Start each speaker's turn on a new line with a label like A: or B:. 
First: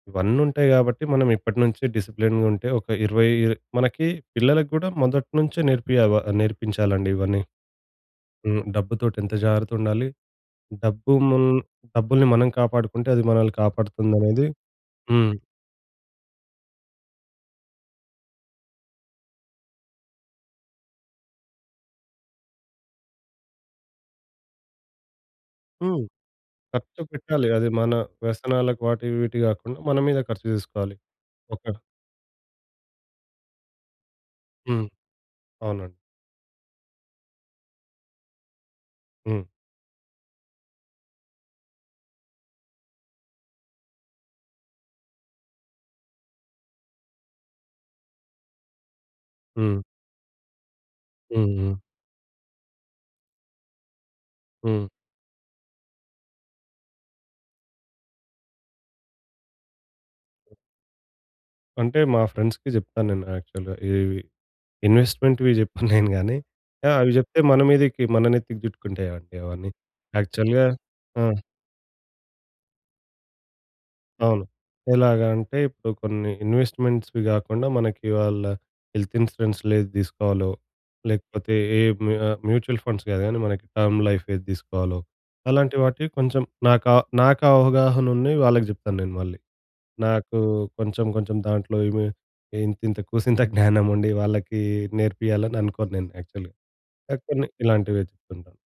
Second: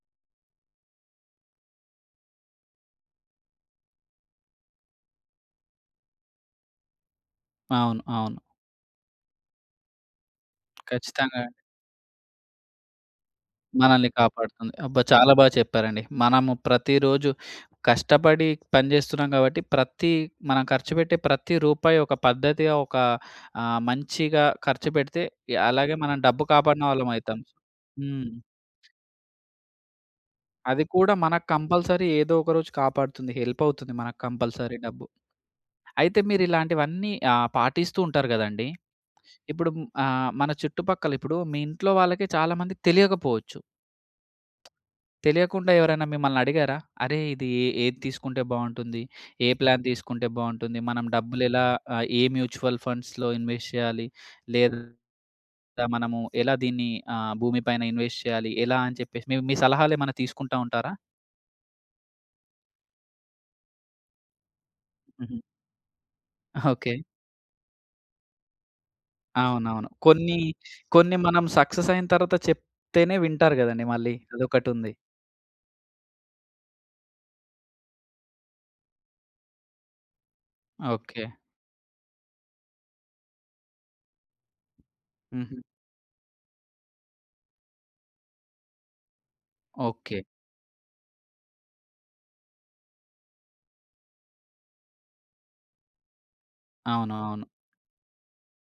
A: ఇవన్నీ ఉంటాయి గాబట్టి మనం ఇప్పటినుంచే డిసిప్లిన్‌గా ఉంటే ఒక 20 ఇ మనకి పిల్లలకి గూడా మొదట్నుంచే నేర్పియవ నేర్పించాలండి ఇవన్నీ.
B: అవును. అవును.
A: హ్మ్. డబ్బుతోటి ఎంత జాగ్రత్త ఉండాలి? డబ్బు
B: ఖచ్చితంగా
A: మున్
B: అండి.
A: డబ్బుల్ని మనం కాపాడుకుంటే అది మనల్ని
B: మనల్ని
A: కాపాడుతుందనేది
B: కాపాడుతుంది. అబ్బా!
A: హ్మ్.
B: చాలా బాగా చెప్పారండి. మనము ప్రతిరోజు కష్టపడి పనిచేస్తున్నాం గాబట్టి ప్రతి మనం ఖర్చుబెట్టే ప్రతి రూపాయి ఒక పద్ధతిగా, ఒక ఆహ్, మంచిగా ఖర్చుపెడితే య అలాగే
A: హ్మ్.
B: మనం డబ్బు కాపాడిన
A: ఖర్చు
B: వాళ్ళం అయితాం.
A: పెట్టాలి. అది మన
B: హ్మ్.
A: వ్యసనాలకు వాటి వీటి గాకుండా మన మీద ఖర్చు
B: అది
A: చేసుకోవాలి.
B: కూడా మనకు
A: ఒక
B: కంపల్సరీ ఏదో ఒక రోజు కాపాడుతుంది. హెల్ప్ అవుతుంది మనకు కంపల్సరీ
A: హ్మ్.
B: డబ్బు.
A: అవునండి.
B: అయితే మీరు ఇలాంటివన్నీ ఆహ్, పాటిస్తూ ఉంటారు గదండీ.
A: హ్మ్.
B: ఇప్పుడు మ్ ఆహ్, మన చుట్టుపక్కల ఇప్పుడు మీ ఇంట్లో వాళ్ళకి చాలా మందికి తెలియకపోవచ్చు. తెలియకుండా ఎవరైనా మిమ్మల్ని అడిగారా? అరె ఇది ఎ ఏది తీసుకుంటే బావుంటుంది? ఏ
A: హ్మ్.
B: ప్లాన్ తీసుకుంటే బావుంటుంది? మనం డబ్బులెలా
A: హుహు.
B: ఆహ్, ఏ మ్యూచ్యల్ ఫండ్స్‌లో ఇన్వెస్ట్ చేయాలి?
A: హ్మ్.
B: లేదా మనము ఎలా దీన్ని ఆహ్, భూమి పైన ఇన్వెస్ట్ చేయాలి? ఎలా అని చెప్పేసి మీ మీ సలహాలేమైనా తీసుకుంటా ఉంటారా?
A: అంటే మా ఫ్రెండ్స్‌కి జెప్తాను నేను యాక్చువల్‌గా ఇవి ఇవి.
B: హుహు.
A: ఇన్వెస్ట్మెంట్‌వి జెప్పను నేను గానీ, ఆహ్,
B: ఓకే.
A: అవి జెప్తే మన మీదకి మన నెత్తికి చుట్టుకుంటాయండి అవన్ని.
B: అవునవును. కొన్ని
A: యాక్చువల్‌గా
B: కొన్ని
A: ఆ!
B: మనం సక్సెసైన తరువాత చెప్తేనే వింటారు గదండీ మళ్ళీ.
A: అవును.
B: అదొకటుంది.
A: ఎలాగ అంటే ఇప్పుడు కొన్ని ఇన్వెస్ట్మెంట్స్‌వి గాకుండా మనకి వాళ్ళ హెల్త్ ఇన్స్యూరెన్స్‌లేది తీసుకోవాలో?
B: ఓకే.
A: లేకపోతే ఏ మ్యూ ఆహ్, మ్యూచువల్ ఫండ్స్ గాదు గనీ మనకి టర్మ్ లైఫ్ ఏది తీసుకోవాలో?
B: హుహు.
A: అలాంటి వాటికి కొంచెం నాక నాకవగాహన ఉన్నయి వాళ్ళకి జెప్తాను నేను మళ్ళీ.
B: ఓకే.
A: నాకు కొంచెం కొంచెం దాంట్లో ఏమి ఇంతింత కూసింత జ్ఞానం ఉండి వాళ్ళకి నేర్పియ్యాలని అనుకోను నేను యాక్చువల్‌గా. ఆ
B: అవునవును.
A: కొన్ని ఇలాంటివి చెప్తుంటా.